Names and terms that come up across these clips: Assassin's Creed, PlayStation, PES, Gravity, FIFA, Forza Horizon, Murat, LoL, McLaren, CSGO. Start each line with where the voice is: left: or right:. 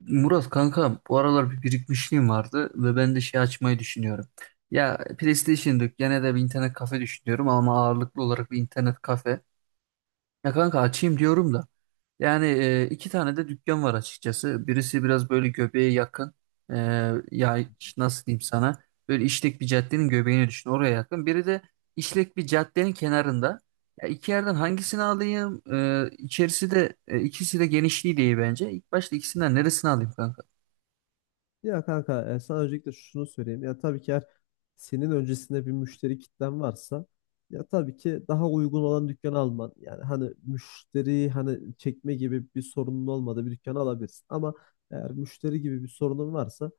right: Murat kanka bu aralar bir birikmişliğim vardı ve ben de şey açmayı düşünüyorum. Ya PlayStation yok gene de bir internet kafe düşünüyorum ama ağırlıklı olarak bir internet kafe. Ya kanka açayım diyorum da. Yani iki tane de dükkan var açıkçası. Birisi biraz böyle göbeğe yakın. E, ya nasıl diyeyim sana? Böyle işlek bir caddenin göbeğini düşün oraya yakın. Biri de işlek bir caddenin kenarında. Ya iki yerden hangisini alayım? E, içerisi de ikisi de genişliği değil bence. İlk başta ikisinden neresini alayım kanka?
left: Ya kanka sana öncelikle şunu söyleyeyim. Ya tabii ki eğer senin öncesinde bir müşteri kitlen varsa ya tabii ki daha uygun olan dükkanı alman. Yani hani müşteri hani çekme gibi bir sorunun olmadığı bir dükkanı alabilirsin. Ama eğer müşteri gibi bir sorunun varsa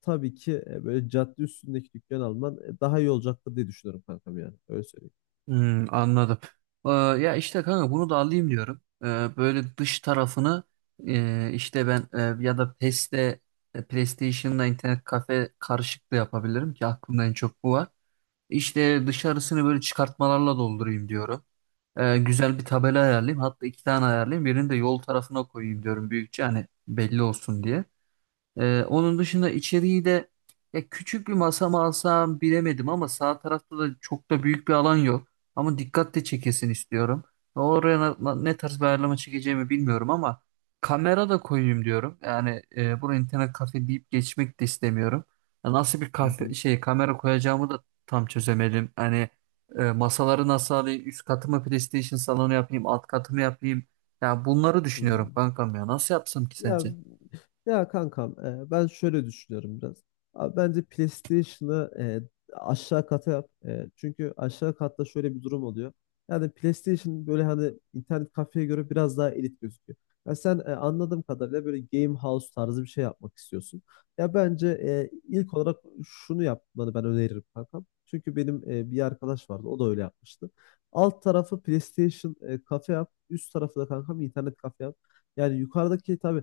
left: tabii ki böyle cadde üstündeki dükkan alman daha iyi olacaktır diye düşünüyorum kankam yani. Öyle söyleyeyim.
right: Hmm, anladım. Ya işte kanka bunu da alayım diyorum. Böyle dış tarafını işte ben ya da PES'te PlayStation'la internet kafe karışık da yapabilirim ki aklımda en çok bu var. İşte dışarısını böyle çıkartmalarla doldurayım diyorum. Güzel bir tabela ayarlayayım. Hatta iki tane ayarlayayım. Birini de yol tarafına koyayım diyorum büyükçe hani belli olsun diye. Onun dışında içeriği de ya küçük bir masa mı alsam bilemedim ama sağ tarafta da çok da büyük bir alan yok. Ama dikkat de çekesin istiyorum. Oraya ne tarz bir ayarlama çekeceğimi bilmiyorum ama kamera da koyayım diyorum. Yani buraya internet kafe deyip geçmek de istemiyorum. Ya nasıl bir
left: Hı
right: kafe
left: hı,
right: şey kamera koyacağımı da tam çözemedim. Hani masaları nasıl alayım? Üst katı mı PlayStation salonu yapayım? Alt katı mı yapayım? Ya bunları
left: hı hı.
right: düşünüyorum kankam ya. Nasıl yapsam ki
left: Ya
right: sence?
left: ya kankam, ben şöyle düşünüyorum biraz. Abi bence PlayStation'ı aşağı kata yap. Çünkü aşağı katta şöyle bir durum oluyor. Yani PlayStation böyle hani internet kafeye göre biraz daha elit gözüküyor. Ya sen, anladığım kadarıyla böyle game house tarzı bir şey yapmak istiyorsun. Ya bence ilk olarak şunu yapmanı ben öneririm kankam. Çünkü benim bir arkadaş vardı, o da öyle yapmıştı. Alt tarafı PlayStation kafe yap. Üst tarafı da kankam internet kafe yap. Yani yukarıdaki tabii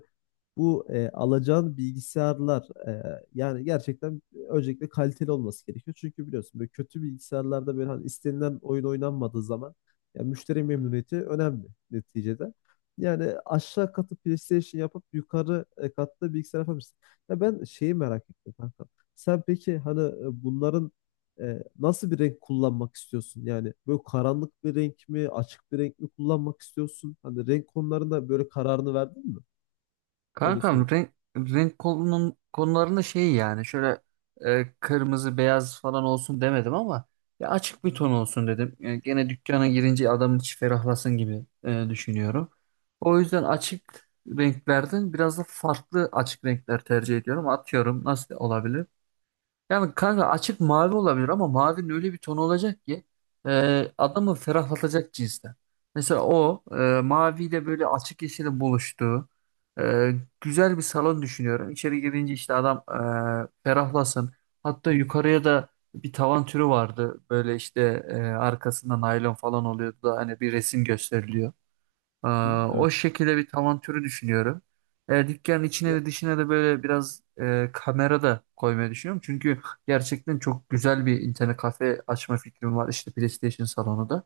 left: bu alacağın bilgisayarlar, yani gerçekten öncelikle kaliteli olması gerekiyor. Çünkü biliyorsun böyle kötü bilgisayarlarda böyle hani istenilen oyun oynanmadığı zaman yani müşteri memnuniyeti önemli neticede. Yani aşağı katı PlayStation yapıp yukarı katta bilgisayar yapabilirsin. Ya ben şeyi merak ettim kanka. Sen peki hani, bunların nasıl bir renk kullanmak istiyorsun? Yani böyle karanlık bir renk mi, açık bir renk mi kullanmak istiyorsun? Hani renk konularında böyle kararını verdin mi? Öyle
right: Kankam
left: sorayım.
right: renk konularında şey yani şöyle kırmızı beyaz falan olsun demedim ama ya açık bir ton olsun dedim. Gene dükkana girince adamın içi ferahlasın gibi düşünüyorum. O yüzden açık renklerden biraz da farklı açık renkler tercih ediyorum. Atıyorum nasıl olabilir? Yani kanka açık mavi olabilir ama mavinin öyle bir tonu olacak ki adamı ferahlatacak cinsten. Mesela o maviyle böyle açık yeşilin buluştuğu e, güzel bir salon düşünüyorum. İçeri girince işte adam ferahlasın. Hatta yukarıya da bir tavan türü vardı. Böyle işte arkasında naylon falan oluyordu da hani bir resim gösteriliyor. Ee,
left: Hı,
right: o
left: evet.
right: şekilde bir tavan türü düşünüyorum. Dükkanın içine
left: Ya
right: ve dışına da böyle biraz kamera da koymayı düşünüyorum. Çünkü gerçekten çok güzel bir internet kafe açma fikrim var. İşte PlayStation salonu da.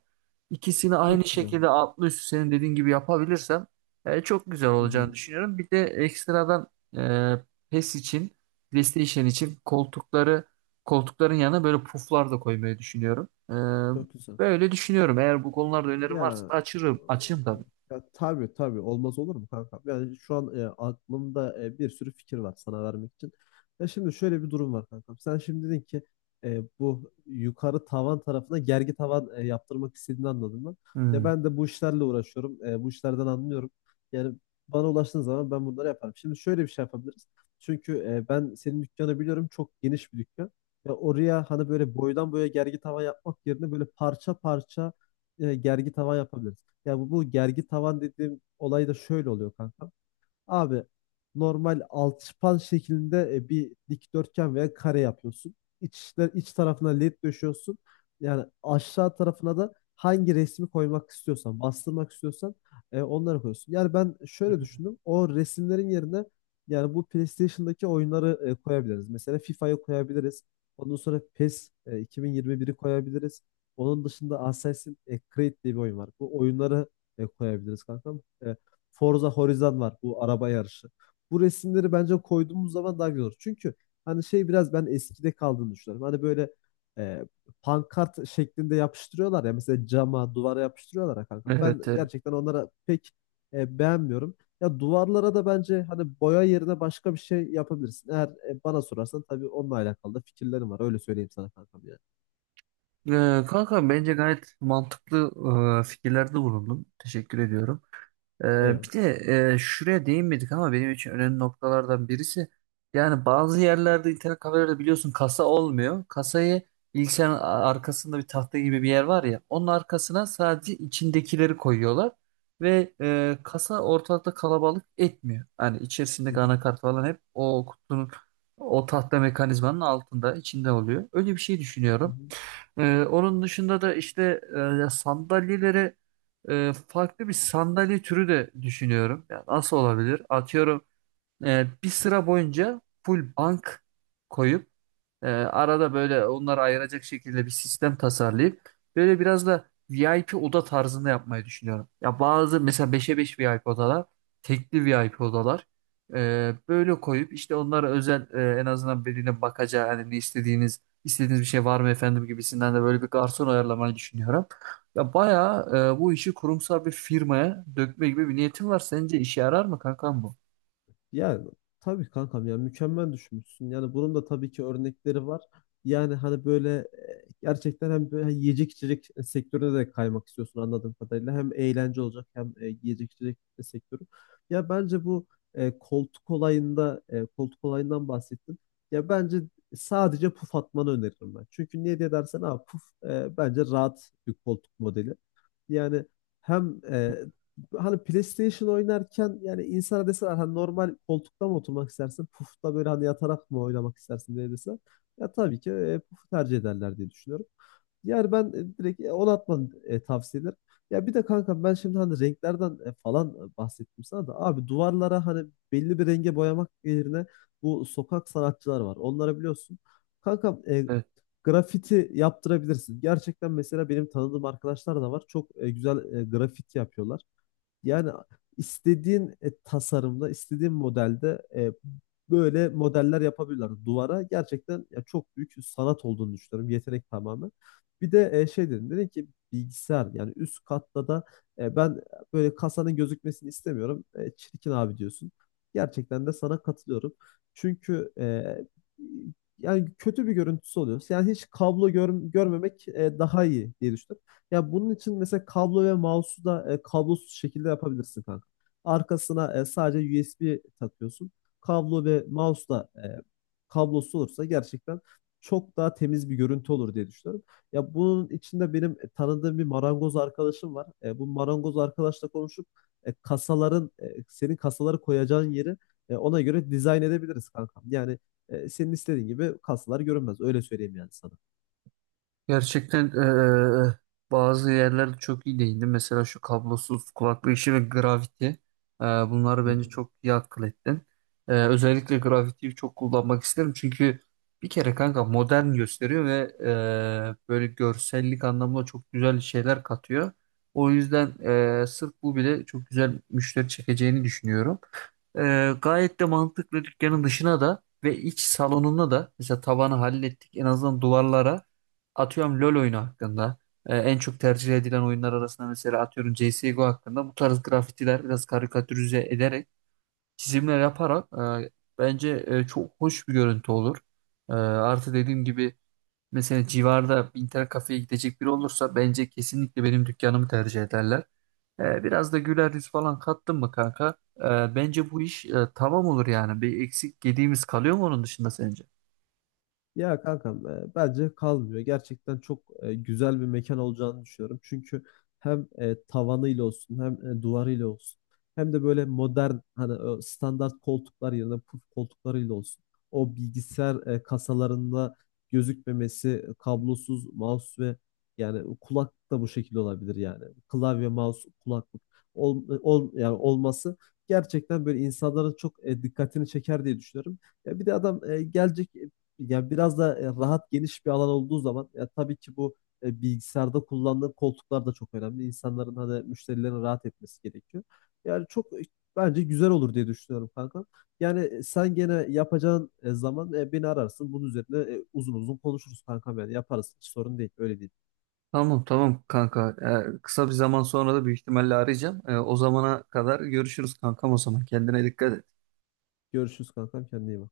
right: İkisini aynı
left: çok güzel.
right: şekilde altlı üstü senin dediğin gibi yapabilirsem çok güzel
left: Hı hı,
right: olacağını düşünüyorum. Bir de ekstradan e, PES için, PlayStation için koltukların yanına böyle puflar da koymayı düşünüyorum. E,
left: çok güzel.
right: böyle düşünüyorum. Eğer bu konularda önerim varsa
left: Ya,
right: da açayım tabii.
left: ya tabii tabii, olmaz olur mu kanka? Yani şu an aklımda bir sürü fikir var sana vermek için. Ya şimdi şöyle bir durum var kanka. Sen şimdi dedin ki, bu yukarı tavan tarafına gergi tavan yaptırmak istediğini anladım ben. Ya
right: Hmm.
left: ben de bu işlerle uğraşıyorum. Bu işlerden anlıyorum. Yani bana ulaştığın zaman ben bunları yaparım. Şimdi şöyle bir şey yapabiliriz. Çünkü ben senin dükkanı biliyorum. Çok geniş bir dükkan. Ya oraya hani böyle boydan boya gergi tavan yapmak yerine böyle parça parça gergi tavan yapabiliriz. Ya bu gergi tavan dediğim olay da şöyle oluyor kanka. Abi normal alçıpan şeklinde bir dikdörtgen veya kare yapıyorsun. İç tarafına led döşüyorsun. Yani aşağı tarafına da hangi resmi koymak istiyorsan, bastırmak istiyorsan onları koyuyorsun. Yani ben şöyle düşündüm. O resimlerin yerine yani bu PlayStation'daki oyunları koyabiliriz. Mesela FIFA'yı koyabiliriz. Ondan sonra PES, 2021'i koyabiliriz. Onun dışında Assassin's Creed diye bir oyun var. Bu oyunları koyabiliriz kankam. Forza Horizon var, bu araba yarışı. Bu resimleri bence koyduğumuz zaman daha güzel olur. Çünkü hani şey, biraz ben eskide kaldığını düşünüyorum. Hani böyle e, pankart şeklinde yapıştırıyorlar ya, mesela cama, duvara yapıştırıyorlar ya kanka. Ben
right: Evet, evet.
left: gerçekten onlara pek beğenmiyorum. Ya duvarlara da bence hani boya yerine başka bir şey yapabilirsin. Eğer bana sorarsan tabii, onunla alakalı da fikirlerim var. Öyle söyleyeyim sana kankam yani.
right: Kanka bence gayet mantıklı fikirlerde bulundun. Teşekkür ediyorum. Ee,
left: Eyvallah.
right: bir de şuraya değinmedik ama benim için önemli noktalardan birisi yani bazı yerlerde internet kafelerde biliyorsun kasa olmuyor. Kasayı bilgisayarın arkasında bir tahta gibi bir yer var ya onun arkasına sadece içindekileri koyuyorlar ve kasa ortalıkta kalabalık etmiyor. Hani
left: Hı
right: içerisindeki
left: hı.
right: anakart falan hep o kutunun o tahta mekanizmanın altında içinde oluyor. Öyle bir şey
left: Hı
right: düşünüyorum.
left: hı.
right: Onun dışında da işte e, sandalyeleri farklı bir sandalye türü de düşünüyorum. Yani nasıl olabilir? Atıyorum bir sıra boyunca full bank koyup arada böyle onları ayıracak şekilde bir sistem tasarlayıp böyle biraz da VIP oda tarzında yapmayı düşünüyorum. Ya bazı mesela 5'e 5 VIP odalar, tekli VIP odalar böyle koyup işte onlara özel en azından birine bakacağı hani ne istediğiniz bir şey var mı efendim gibisinden de böyle bir garson ayarlamayı düşünüyorum. Ya bayağı bu işi kurumsal bir firmaya dökme gibi bir niyetim var. Sence işe yarar mı kankam bu?
left: Ya tabii kankam, ya mükemmel düşünmüşsün. Yani bunun da tabii ki örnekleri var. Yani hani böyle, gerçekten hem böyle yiyecek içecek sektörüne de kaymak istiyorsun anladığım kadarıyla. Hem eğlence olacak hem yiyecek içecek sektörü. Ya bence bu koltuk olayında, koltuk olayından bahsettin. Ya bence sadece puf atmanı öneririm ben. Çünkü niye diye dersen abi, puf bence rahat bir koltuk modeli. Yani hem, hani PlayStation oynarken yani insana deseler hani normal koltukta mı oturmak istersin? Pufta böyle hani yatarak mı oynamak istersin diye deseler. Ya tabii ki pufu tercih ederler diye düşünüyorum. Yani ben direkt, onu atmanı tavsiye ederim. Ya bir de kanka, ben şimdi hani renklerden falan bahsettim sana da, abi duvarlara hani belli bir renge boyamak yerine, bu sokak sanatçılar var. Onları biliyorsun. Kanka,
right: Evet.
left: Grafiti yaptırabilirsin. Gerçekten mesela benim tanıdığım arkadaşlar da var. Çok güzel grafit yapıyorlar. Yani istediğin tasarımda, istediğin modelde böyle modeller yapabilirler. Duvara gerçekten ya çok büyük sanat olduğunu düşünüyorum. Yetenek tamamen. Bir de şey dedim ki bilgisayar yani üst katta da ben böyle kasanın gözükmesini istemiyorum. E, çirkin abi diyorsun. Gerçekten de sana katılıyorum. Çünkü, yani kötü bir görüntüsü oluyor. Yani hiç kablo görmemek daha iyi diye düşünüyorum. Ya bunun için mesela kablo ve mouse'u da kablosuz şekilde yapabilirsin kanka. Arkasına sadece USB takıyorsun. Kablo ve mouse da kablosuz olursa gerçekten çok daha temiz bir görüntü olur diye düşünüyorum. Ya bunun içinde benim tanıdığım bir marangoz arkadaşım var. Bu marangoz arkadaşla konuşup kasaların, senin kasaları koyacağın yeri ona göre dizayn edebiliriz kankam. Yani senin istediğin gibi kasalar görünmez. Öyle söyleyeyim yani sana.
right: Gerçekten bazı yerlerde çok iyi değindi. Mesela şu kablosuz kulaklık işi ve Gravity. Bunları
left: Hı
right: bence
left: hı.
right: çok iyi akıl ettin. Özellikle Gravity'yi çok kullanmak isterim. Çünkü bir kere kanka modern gösteriyor ve böyle görsellik anlamında çok güzel şeyler katıyor. O yüzden sırf bu bile çok güzel müşteri çekeceğini düşünüyorum. Gayet de mantıklı dükkanın dışına da ve iç salonuna da mesela tavanı hallettik en azından duvarlara atıyorum LoL oyunu hakkında, en çok tercih edilen oyunlar arasında mesela atıyorum CSGO hakkında bu tarz grafitiler biraz karikatürize ederek çizimler yaparak e, bence çok hoş bir görüntü olur. Artı dediğim gibi mesela civarda bir internet kafeye gidecek biri olursa bence kesinlikle benim dükkanımı tercih ederler. Biraz da güler yüz falan kattın mı kanka? Bence bu iş tamam olur yani. Bir eksik gediğimiz kalıyor mu onun dışında sence?
left: Ya kankam, bence kalmıyor. Gerçekten çok güzel bir mekan olacağını düşünüyorum. Çünkü hem tavanıyla olsun, hem duvarıyla olsun, hem de böyle modern hani o standart koltuklar yerine puf koltuklarıyla olsun. O bilgisayar kasalarında gözükmemesi, kablosuz mouse ve yani kulak da bu şekilde olabilir yani. Klavye, mouse, kulaklık yani olması gerçekten böyle insanların çok dikkatini çeker diye düşünüyorum. Ya bir de adam gelecek, ya biraz da rahat geniş bir alan olduğu zaman ya tabii ki bu bilgisayarda kullandığı koltuklar da çok önemli. İnsanların hani müşterilerin rahat etmesi gerekiyor. Yani çok, bence güzel olur diye düşünüyorum kanka. Yani sen gene yapacağın zaman beni ararsın. Bunun üzerine uzun uzun konuşuruz kankam, yani yaparız. Hiç sorun değil. Öyle değil.
right: Tamam, tamam, kanka. Kısa bir zaman sonra da büyük ihtimalle arayacağım. O zamana kadar görüşürüz kankam o zaman. Kendine dikkat et.
left: Görüşürüz kankam, kendine iyi bak.